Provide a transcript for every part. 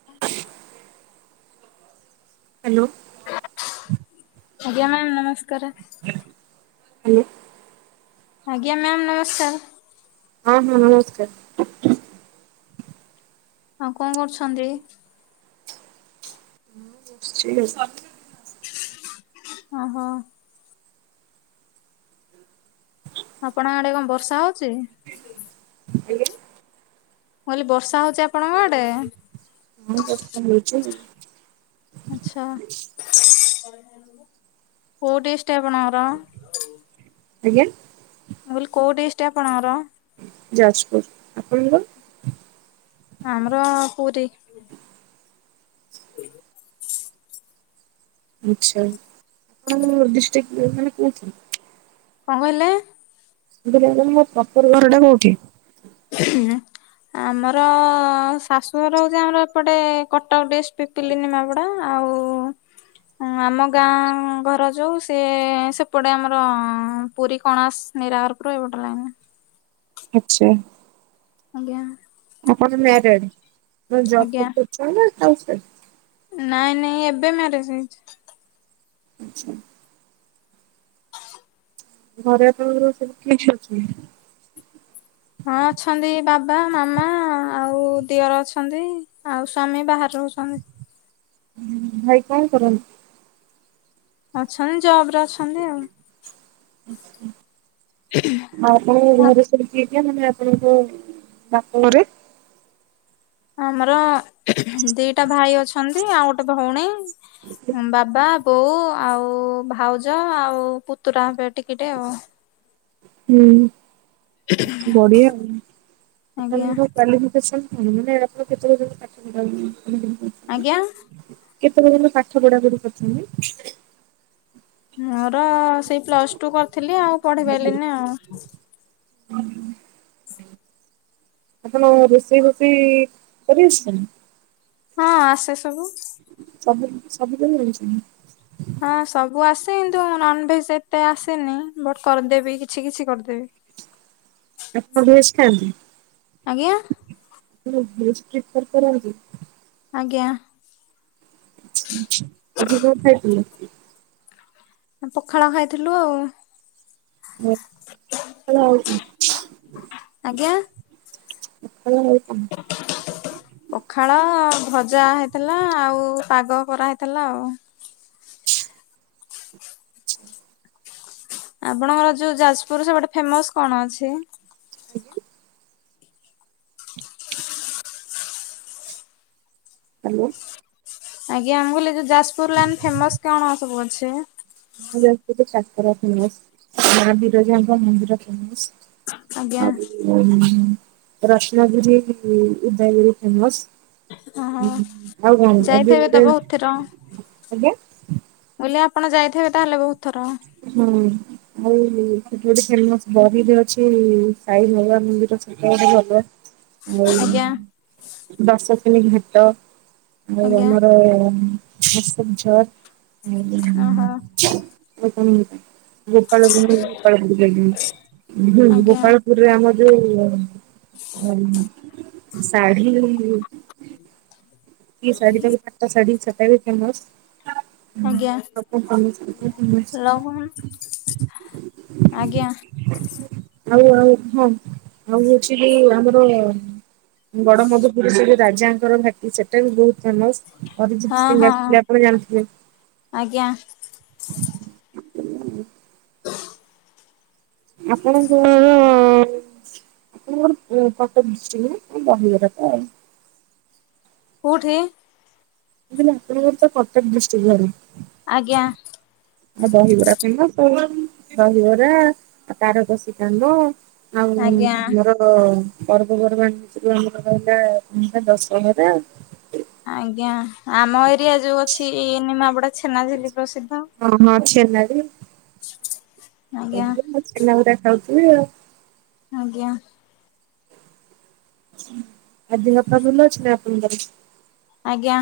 [unintelligible] Hello. ଆଜ୍ଞା ନମସ୍କାର। Hello. ଆଜ୍ଞା ମ୍ୟାମ୍ ନମସ୍କାର। ହଁଉ ନମସ୍କାର। ଆଉ କ କରୁଛନ୍ତି? [inaudible] ଓହୋ। ଆପଣଙ୍କ ଆଡେ କ ବର୍ଷା ହଉଛି? ମୁଁ ଆଜ୍ଞା। କଲି ବର୍ଷା ହଉଚି ଆପଣଙ୍କ ଆଡେ? ହଁ ବର୍ଷା ହଉଛି ଆଉ। ଆଚ୍ଛା କୋଉ ଡିସ ଟା ଆପଣଙ୍କର? ଆଜ୍ଞା। ମୁଁ କଇଲି କୋଉ ଡିଷ୍ଟ ଆପଣଙ୍କର? ଯାଜପୁର, ଆପଣଙ୍କର? ଆମର ପୁରୀ। [unintelligible] ଆଚ୍ଛା [unintelligible] ମାନେ କୋଉଠି? କ କହିଲେ? [unintelligible] ପତର ଘରଟା କୋଉଠି? ଆମର ଶାଶୁଘର ହୋଉଛି ଆମର ଏପଟେ କଟକ ଡିଷ୍ଟିକ [unintelligible] ଆଉ ହଁ ଆମ ଗାଁ ଘର ଯୋଉ ସେ ସେପଟେ ଆମର ପୁରୀ କଣାସ ନାଇ [unintelligible] ଇଛେ। ଆଜ୍ଞା। [unintelligible] ଯୋଉ ଜବ୍ କୋଉଠି କରୁଚନ୍ତି ଆଜ୍ଞା ନା ହାଉସ୍ ୱାଇଫ? ନାଇଁ ନାଇଁ ଏବେ ମ୍ୟାରେଜ ହେଇଛି। ଆଚ୍ଛା। ଘରେ ଆପଣଙ୍କର ସବୁ କିଏ କିଏ ଅଛନ୍ତି? ହଁ ଅଛନ୍ତି, ବାବା ମାମା ଆଉ ଦିଅର ଅଛନ୍ତି ଆଉ ସ୍ଵାମୀ ବାହରେ ରହୁଛନ୍ତି। ଭାଇ କ କରନ୍ ଅଛନ୍ତି ଜବ ରେ ଅଛନ୍ତି ଆଉ। [inaudible] [unintelligible] ଆପଣଙ୍କ ବାପଘରେ? ଆମର ଦିଟା ଭାଇ ଅଛନ୍ତି, ଆଉ ଗୋଟେ ଭଉଣୀ ବାବା ବୋଉ ଆଉ ଭାଉଜ ଆଉ ପୁତୁରା ହେବେ ଟିକେ ଟେ ଆଉ। ହୁଁ ବଢିଆ ଆଜ୍ଞା ଆପଣଙ୍କ କ୍ୱାଲିଫିକେସନ [unintelligible] ଆଜ୍ଞା। କେତେ ପର୍ଯ୍ୟନ୍ତ ପାଠ ପଢାପଢି କରିଛନ୍ତି। ମୋର ସେଇ ପ୍ଲସ ଟୁ କରିଥିଲି ଆଉ ପଢ଼ି ପାଇଲିନି ଆଉ। ହୁଁ। ଆପଣ ରୋଷେଇ ବୋଷେଇ କରି ଆସୁଚୀନା। ହଁ ଆସେ ସବୁ। ସବୁ ସବୁ [unintelligible] ହଁ ସବୁ ଆସେ, କିନ୍ତୁ ନନଭେଜ ଏତେ ଆସେନି ବଟ୍ କରିଦେବି କିଛି କିଛି କରିଦେବି। ଆପଣ ଭେଜ ଖାଆନ୍ତି। ଆଜ୍ଞା। କଣ ଭେକ ପ୍ରିଫର କରନ୍ତି। ଆଜ୍ଞା। ଆଜି କଣ ଖାଇଥିଲ। ପଖାଳ ଖାଇଥିଲୁ ଆଉ। [unintelligible] ପଖାଳ ଆଉ ଆଜ୍ଞା। କ ପଖାଳ ଭଜା ହେଇଥିଲା ଆଉ ପାଗ କରାହେଇଥିଲା ଆଉ। ଆଛା। ଆପଣଙ୍କର ଯୋଉ ଯାଜପୁର ସେପଟେ ଫେମସ କଣ ଅଛି। ଆଜ୍ଞା। ହ୍ୟାଲୋ। ଆଜ୍ଞା ଆମେ କହିଲୁ ଯାଜପୁର ଲାଇନ୍ ଫେମସ କଣ ସବୁ ଅଛି। ଆମ ଯାଜପୁରରେ କାକରା ଫେମସ ମା ବିରଜାଙ୍କ ମନ୍ଦିର ଫେମସ। ଆଜ୍ଞା [unintelligible] ରତ୍ନାଗିରି ଉଦୟଗିରି ଫେମସ। ଓହୋ ଆଉ କଣ ଏବେ ଯାଇଥିବେ ତ ଗୋଟେ ବହୁତ ଥର। ଆଜ୍ଞା। ମୁଁ କହିଲି ଆପଣ ଯାଇଥିବେ ତାହେଲେ ବହୁତ ଥର। ହଁ। ଆଉ ସେଠି ଗୋଟେ ଫେମସ ବରିରେ ଅଛି ସାଇ ବାବା ମନ୍ଦିର ସେଇଟା ଗୋଟେ ଭଲ। [inaudible] ଆଉ ଆଜ୍ଞା ଦଶ୍ୱାସ ମେଧ ଘାଟ ଆଉ ଆଜ୍ଞା ଆମର [unintelligible] ଓହୋ। ଆଉ କଣ ଗୋପାଳପୁର ଗୋପାଳପୁର ଆଜ୍ଞା ଗୋପାଳ ପୁର ଆମ ଯୋଉ ଶାଢ଼ୀ କି ଶାଢ଼ୀ ପାଟ ଶାଢ଼ୀ ସେଟା ବି ଫେମସ। [unintelligible] ଲହୁ ଆଜ୍ଞା? ଆଉ ଆଉ ହଁ ଆଉ ହଉଛି ବି ଆମର ଗଡ଼ ମଧୁପୁର ସେ ଯୋଉଁ ରାଜାଙ୍କର ଭାଟି ସେଠ ସେଟା ବି ବହୁତ ଫେମସ ଅରିଜିତ ହଁ ସିଂ ହଁ ଆସିଥିଲେ ଆପଣ ଜାଣିଥିଲେ ଆଜ୍ଞା। [inaudible] ଆପଣଙ୍କ ଆପଣଙ୍କର କଟକ ଡିଷ୍ଟ୍ରିକ୍ଟରେ ଦହି ବରା ତ? କୋଉଠି? [unintelligible] କଟକ ଡିିଷ୍ଟ୍ରିକ ଆଡ଼େ ଆଜ୍ଞା। ଆଉ ଦହିବରା ଫେମସ ଆଉ ଦହିବରା ଆଉ ତାରକସି କାନ୍ଦ ଆଉ ଆଜ୍ଞା। [unintelligible] ହ ପର୍ବପର୍ବାଣି ଭିତରୁ ଆମର ରହିଲା ଦଶହରା। ଆଜ୍ଞା ଆମ ଏରିଆ ଯୋଉ ଅଛି ଏଇ ନିିମାପଡା ଛେନା ଝିଲି ପ୍ରସିଦ୍ଧ। ହଁ ହଁ ଛେନା ଝିଲ୍।। [inaudible] ଛେନାଉରା ଖାଉଥିବେ ଆଉ। ଆଜ୍ଞା। ଆଉ ଦେହ ପା ବଲ ଅଛିନା ଆପଣଙ୍କର। ଆଜ୍ଞା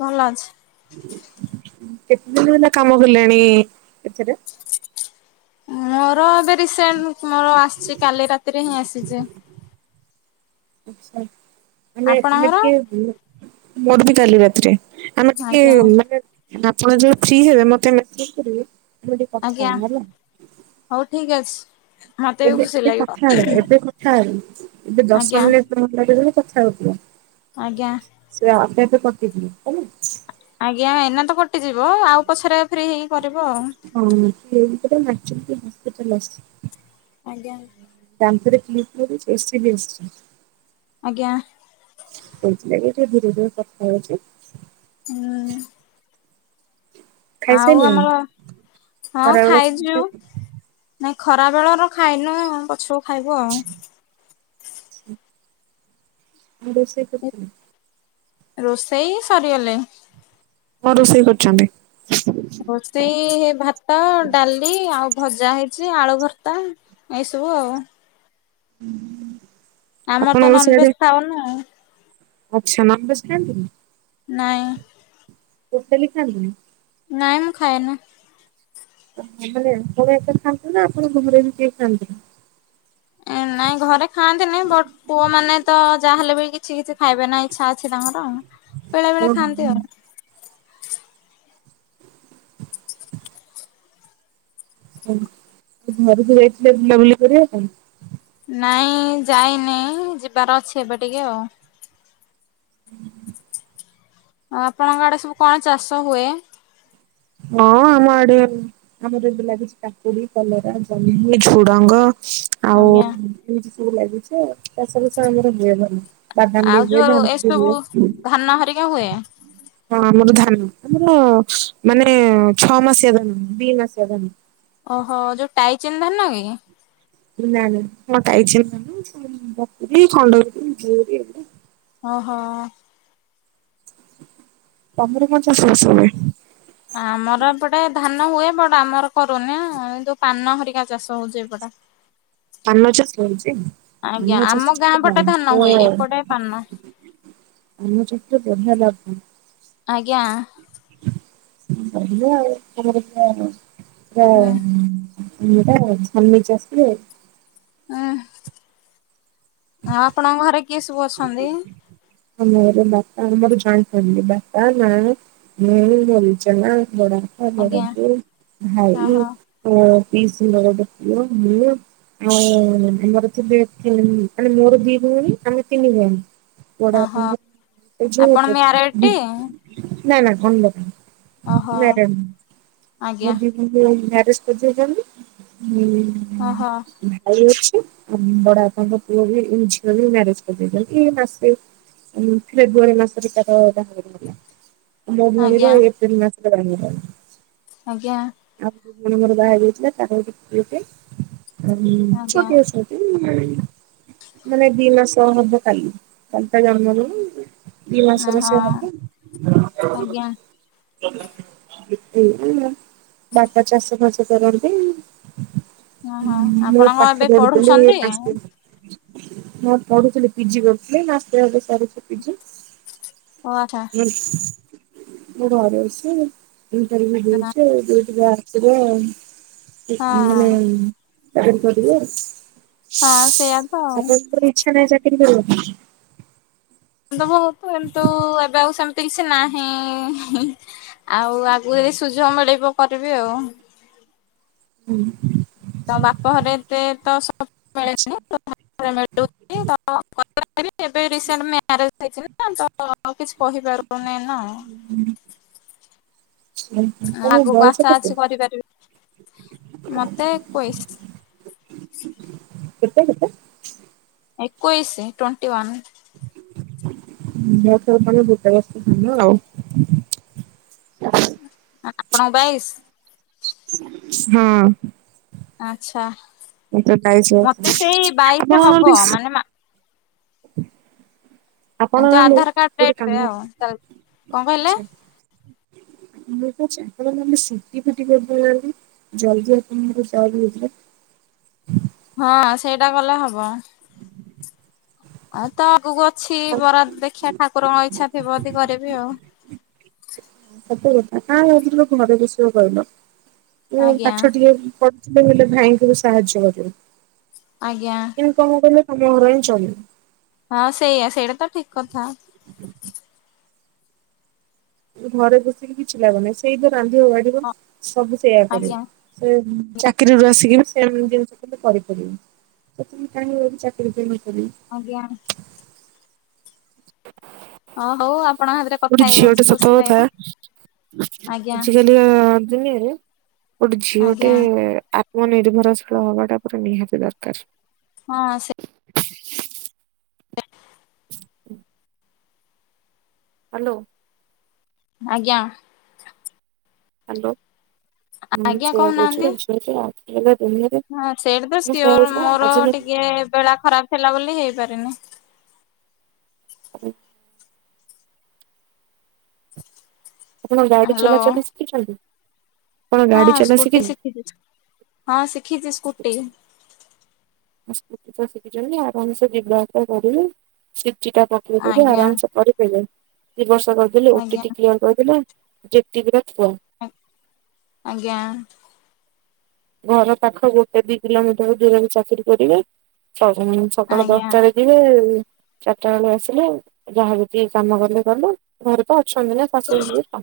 ଭଲ ଅଛି। କେତେ ଦିନ ହେଲା କାମ କଲେଣି ଏଥିରେ। ମୋର ଏବେ ରିସେଣ୍ଟ ମୋର ଆସିଚି କାଲି ରାତିରେ ହିଁ ଆସିଚି। ଆଛା ଆମେ ଆମେ ଆପଣଙ୍କର? କେ ମୋର ବି କାଲି ରାତିରେ ଆମେ ଟିକେ ଆଜ୍ଞା ମାନେ ହେଲେ ଆପଣ ଯୋଉ ଫ୍ରି ହେବେ ମତେ ମେସେଜ କରିବେ। ଆମେ ଟିକେ କଥା ଆଜ୍ଞା ହବା ହେଲା। ହଉ ଠିକ ଅଛି। ମତେ ବି ଏବେ ଖୁସି ଏବେ ଲାଗିବ କଥା ଏବେ କ ଥାଇ ଏବେ ଦଶ ଆଜ୍ଞା ମିନିଟ [unintelligible] କଥା ହଉଥିବ। ଆଜ୍ଞା। ସେ ଆପ ଆପେ କଟିବ ହେଲା। ଆଜ୍ଞା ଏନା ତ କଟିଯିବ ଆଉ ପଛରେ ଫ୍ରି ହେଇକି କରିବ ଆଉ। ହଁ [unintelligible] ହସପିଟାଲ। ଆସଚି।। ଆଜ୍ଞା। [unintelligible] ଆଜ୍ଞା। କୁଥିଲେ କି ଟିକେ ଧିରେ ଧିରେ କଥା ହଉଚି। ହୁଁ। ଆଉ ଖାଇସାରିଲେଣି? ଆମର ହଁ ଖରାବେଳ ମୁଁ ଖାଇଚୁ। ନାଇଁ ଖରା ବେଳର ଖାଇନଉଁ ପଛକୁ ଖାଇବୁ ଆଉ। ରୋସେଇ କରିଥିଲେ। ରୋଷେଇ ସରିଗଲେ। କଣ ରୋଷେଇ କରିଚନ୍ତି। ରୋଷେଇ ଭାତ ଡାଲି ଆଉ ଭଜା ହେଇଚି ଆଳୁ ଭର୍ତ୍ତା। ଏଇସବୁ ଆଉ। ହୁଁ। ଆମର ତ ନନଭେଜ ଖାଉନୁ ଆଉ। ଆଚ୍ଛା ନନ୍ଭେଜ ଖାନ୍ତିନି। ନାଇଁ। ଟୋଟାଲି ଖାନ୍ତିନି। ନାଇଁ ମୁଁ ଖାଏନା। ଆପଣ ଏତେ ଖାଆନ୍ତିୁ ନା ଆପଣ ଘରେ ବି କେହି ଖାଆନ୍ତିନି। ଏ ନାଇଁ ଘରେ ଖାଆନ୍ତିନି ବଟ ପୁଅ ମାନେ ତ ଯାହାହେଲେ ବି କିଛି କିଛି କିଛି ଖାଇବେ ନା ଇଚ୍ଛା ଅଛି ତାଙ୍କର। ବେଳେ ବେଳେ ଓ ହୋ। ଖାଆନ୍ତି ଆଉ। ହ ଘରକୁ ଯାଇଥିଲେ ବୁଲାବୁଲି କରିବା ପାଇଁ। ନାଇଁ ଯାଇନି ଯିବାର ଅଛି ଏବେ ଟିକେ ଆଉ। ହ ଅ ଆପଣଙ୍କ ଆଡେ ସବୁ କଣ ଚାଷ ହୁଏ। ହଁ ଆମ ଆଡିଆ। ଆମର ଏବେ ଲାଗୁଚି କାକୁଡି କଲରା ଜହ୍ନି ଝୁଡଙ୍ଗ। ଆଉ ଆଜ୍ଞା। ଏମିତି ସବୁ ଲାଗିଚି ଚାଷ ବାଷ ଆମର ହୁଏ ଭଲ। ପଦ ଆଉ ଦିବ ଯୋଉ ଜନ୍ଦ ଏସବୁ ଦିବ ଧାନ ହରିକା ହୁଏ ହଁ ଆମର ଧାନ ଆମର ମାନେ ଛଅ ମାସିଆ ଜଣ ଦି ମାସିଆ ଦଣ ଓହୋ ଯୋଉ ଟାଇ ଚେନ୍ ଧରିନ କି ନା ନାାଇଁ ମୁଟାଇଛିୀ ଖଣ୍ଡ ଓହୋ ତମର ପଞ୍ଚାଶଷ ହୁଏ ଆମର ଏପଟେ ଧାନ ହୁଏ ବଡ ଆମର କରୁନି ଏ ଯୋଉ ପାନ ହରିକା ଚାଷ ହଉଛି ଏପଟେ ହଁ ପାନ ଚାଷ ରହିଛି ଆଜ୍ଞା ପାନ ଆମ ଚାଷ ଗାଁ ପଟେ ଧାନ ହୁଏ ଏପଟେ ପାନ ଆମ ଟ ତେ ବଢିଆ ଲାଗବ ଆଜ୍ଞା [unintelligible] ମୁଟା ହୁଁ ଛଚ ଆଷିବ ହୁଁ ଆପଣଙ୍କ ଘରେ କିଏ ସବୁ ଅଛନ୍ତି ଆମର ବାପା ଆ ମର ଜଏଣ୍ଟ ଫ୍ୟାମିଲି ବାପା ମା ହୁଁ ମରିଚନା ବଡ଼କା ବଡ଼ ଆଜ୍ଞା ବ ଭାଇ ଓହୋ ଓ ପିଇଶି ଘର ର ପୁଅ ମୁ ଆଉ ଆମର ତ ମାନେ ମୋର ଦି ଭଉଣୀ ଆମେ ତିନି ଜଣୀ ଓହୋ ପ ଆପଣ ମ୍ୟାରେଡ ଟି? ନା ନା ଓହୋ ଖଣ୍ଡପ ଆଜ୍ଞା ମ ମ୍ୟାରେଜ କରି ଓହୋ ଭାଇ ଅଛି ଆଉ ବଡ ବାପାଙ୍କ ପୁଅ ବି ଝିଅ ବି ମାର ଏଇ ମାସେ ଫେବୃୁଆରୀ ମାସରେ ତାର ବାହାର ହେଲା ମୋ ମନ୍ଦିର ଆଜ୍ଞା ଏପ୍ରିଲ ମାସରେ ର ଆଜ୍ଞା ଆଉ ଯୋଉ ଆମର ବାହା ଯାଇଥିଲା ତାର ଗୋଟେ ଆଜ୍ଞା। ଛୋତିଆ ମାନେ ଦି ମାସ ହବ କାଲି କାଲିତା ଜନ୍ମରୁ କି ମାସର ଓହୋ ସେ ଆଜ୍ଞା ଏ ବାପା ଚାଷ ମାସ କରନ୍ତି ଓହୋ ମୁଁ ଆପଣ କଣ ଏବେ ପାଠ ପଢୁଥିଲି ପଢୁଛନ୍ତି? ହାଇ ସ୍କୁଲ ମୋରଥିଲ ପିଜି ଗଥିଲି ନା ସାର ପିଜି ହଛା ମୁଁ ଘରେ ଅଛି ଇଣ୍ଟରଭିୁ ଦେଇଛି ଦ ମାନେ ହଁ ବାହାରକୁ ହଁ ସେଇଆା ତ ଆଉ ଛା ନ ଯାତି ହେ ବହୁତ ଏମୁ ଏବେ ଆଉ ସେମ ଏ କିଛି ନାହିଁ ଆଉ ଆଗ ଯ ସୁଯୋଗ ମିଳିବ କରିବି ଆଉ ହୁଁ ତ ବାପ ଘରେ ଏତେ ତ ସ ମିଳେନିଳୁ ତ ଏବେ ରିସେଣ୍ଟ ମ୍ୟାରେଜ ହେଇ ନା ତଉ କିଛି କହିପାରୁନି ନା ତମ ଆଗକୁ ଆଶା ବୟସ ଅଛି କେତେ କରିପାରିବି ମତେ ଏକୋଇଶ କେତ କେ ଏକୁୋଇଇସି ଟ୍ୱଣ୍ଟିୱନ୍ ରେ ଭଟାଲ ଆଉ ହ ଆପଣ ବାଇଶ ହଁ ଆଚ୍ଛା ମତେ ବାଇଶି ମତେ ବର୍ଷ। ସେଇ ଆପଣ ବାଇଶି ହବ ନହେଲେ ମାନେ ମା [inaudible] ଆପଣ ଏମତି ନଲେ ଆଧାର କାର୍ଡ ଗୋଟେ ଡେଟ ରେ କାମା ଆଉ ଚାଲିଛି। କଣ କହିଲେ? ଆଚ୍ଛା। ମୁଁ କଛିପମେ ସିଟି ଫିଟି କରିଦେଲେ ନି ଜଲଦି ଆପଣ ହେଇଥିଲା ହଁ ସେଇଟା କଲେ ହବ। ଆଉ ତ ଆଗକୁ ଅଛି ବରା ଦେଖିିବା ଠାକୁରଙ୍କ ଇଚ୍ଛା ଥିବ ଯଦି କରିବି ଆଉ। ସତ କଥା କା ହେିବ କଣର ବିଷ କହିଲ ଏ ଆଜ୍ଞା କଠ ଟିକେ ପ ଗେ ଭାଇଙ୍କ ରୁ ସାହାଯ୍ୟ କରିବ। ଆଜ୍ଞା। କଣ କିଲେ ତମ ଘର ହିଁ ଚମି ହଁ ସେଇଆା ସେଇଟା ତ ଠିକ କଥା। ଘରେ ବସିକି କିଛି ଲାଗୁନିଁ ସେଇଦ ରାନ୍ଧିବ ବାଢିବ ହଁ ସବୁ ସେଇଆ କରିବ। ଆଜ୍ଞା ସେ ଚାକିରିରୁୁ ଆସିକି ବି ସେ ଜିନିଷ କେ କରିପାରିବେ। ତମ କହି ଚାକିରି ଦେଇ ନ କରି। ଆଜ୍ଞା। ହଁ ହଉ ଆପଣ ଗୋଟେ ଝିଅ ଟା ସତ ଥାଏ ଆଜ୍ଞା ଆଜିକାଲି ଦିନରେ ଗୋଟେ ଝିଅ ଗୋଟେ ଆଜ୍ଞା ମୋ ନିର୍ଭରଶୀଳ ହବାଟା ପରେ ନିହାତି ଦରକାର। ହଁ ସେ ହାଲୋ। ଆଜ୍ଞା। ହ୍ୟାଲୋ ହୁଁ ଆଜ୍ଞା ସେଇଆ କହୁଛ କହୁନାହାନ୍ତି। ଦୁନିଆରେ ହଁ ସେଇଠି ତ ମୁଁ ସେଇଆ ସିଓର କହୁଛି ପା ମୋର ଆଜିକାଲି ଟିକେ ବେଳା ଖରାପ ଥିଲା ବୋଲି ହେଇପାରିନି। ହୁଁ। ଆପଣ ଗାଡି ହ୍ୟାଲୋ। ଚଲାଚଲି ଶିଖିଛନ୍ତି। ଆପଣ ହଁ ଗାଡି ଚଲା ସ୍କୁଟି ଶିଖିଛନ୍ତି? ଶିଖିଛି ହଁ ଶିଖିଛି ସ୍କୁଟି। ସ୍ ତ ଶିଖିଛନ୍ତି ଆରାମ ସେ ଯିବା ଆସା କରିଲି ସିିଟା ପକେଇଦବି ଆଜ୍ଞା ଆରାମସ କରି ଦଇ ବର୍ଷ କରିଦେଲେ ଆଜ୍ଞା ଓଟିଟି କ୍ୟର କରିଦ ଯେ ଆଜ୍ଞା। ଘର ପାଖ ଗୋଟେ ଦି କିଲୋମିଟର ଦୂରରେ ଚାକିରି କରିବେ ସକାଳ ଆଜ୍ଞା ଦଶଟାରେ। ସେ ଚାରିଟା ବେଳ ଆସିଲେ ଯାହାବ ଟିକେ କାମ କଲେ କଲୁ ଘରେ ତ ଅଛନ୍ତି ନା।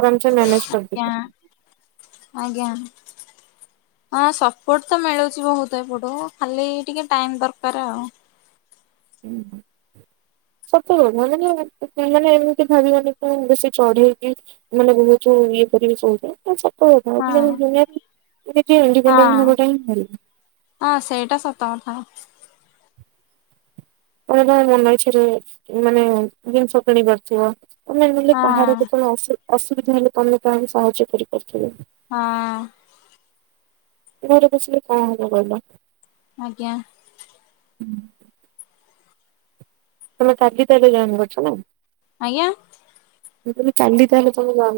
ଆରାାମ ସେ ମୋନେଜ କର ଆଜ୍ଞା ଆଜ୍ଞା। ହଁ ସପୋର୍ଟ ତ ମିଳୁଛି ବହୁତ ଏପଟୁ ଖାଲି ଟିକେ ଟାଇମ ଦରକାର ଆଉ। [unintelligible] ସତ ମାନେ ମାନେ ଏମିତି ଭାବିବନି ତ ବେଶୀ ଚଢେଇକି ମାନେ ବହୁତ ଇଏ କରିବି କଉଚ ସତ କଥା ହଁ ଆଜିକାଲି ହଁ ଇଡିପେଣ୍ଡନେ ହେବାଟା ଖରାପ ହଁ ସେଇଟା ସତ କଥା। କେଭେ କେଭେ ମନ ଇଛରେ ମାନେ ଜିନିଷ କିଣି ପାରୁଥିବ ତମେ ନଲେ କାହାର ହଁ କେତବେଳେ ଅସୁବିଧା ହେଲେ ତମେ କାହାକୁ ସାହାଯ୍ୟ କରିପାରିବ। ହଁ। ଘର ବଝିଲେ କଣ ହେଲା କହିଲ? ଆଜ୍ଞା। ତମେ କାଲି ତାଲେ ଜାଣି କରୁଛ ନା। ଆଜ୍ଞା। ମୁଁ କଇଲି କାଲି ତାହାଲେ ତମେ ଯ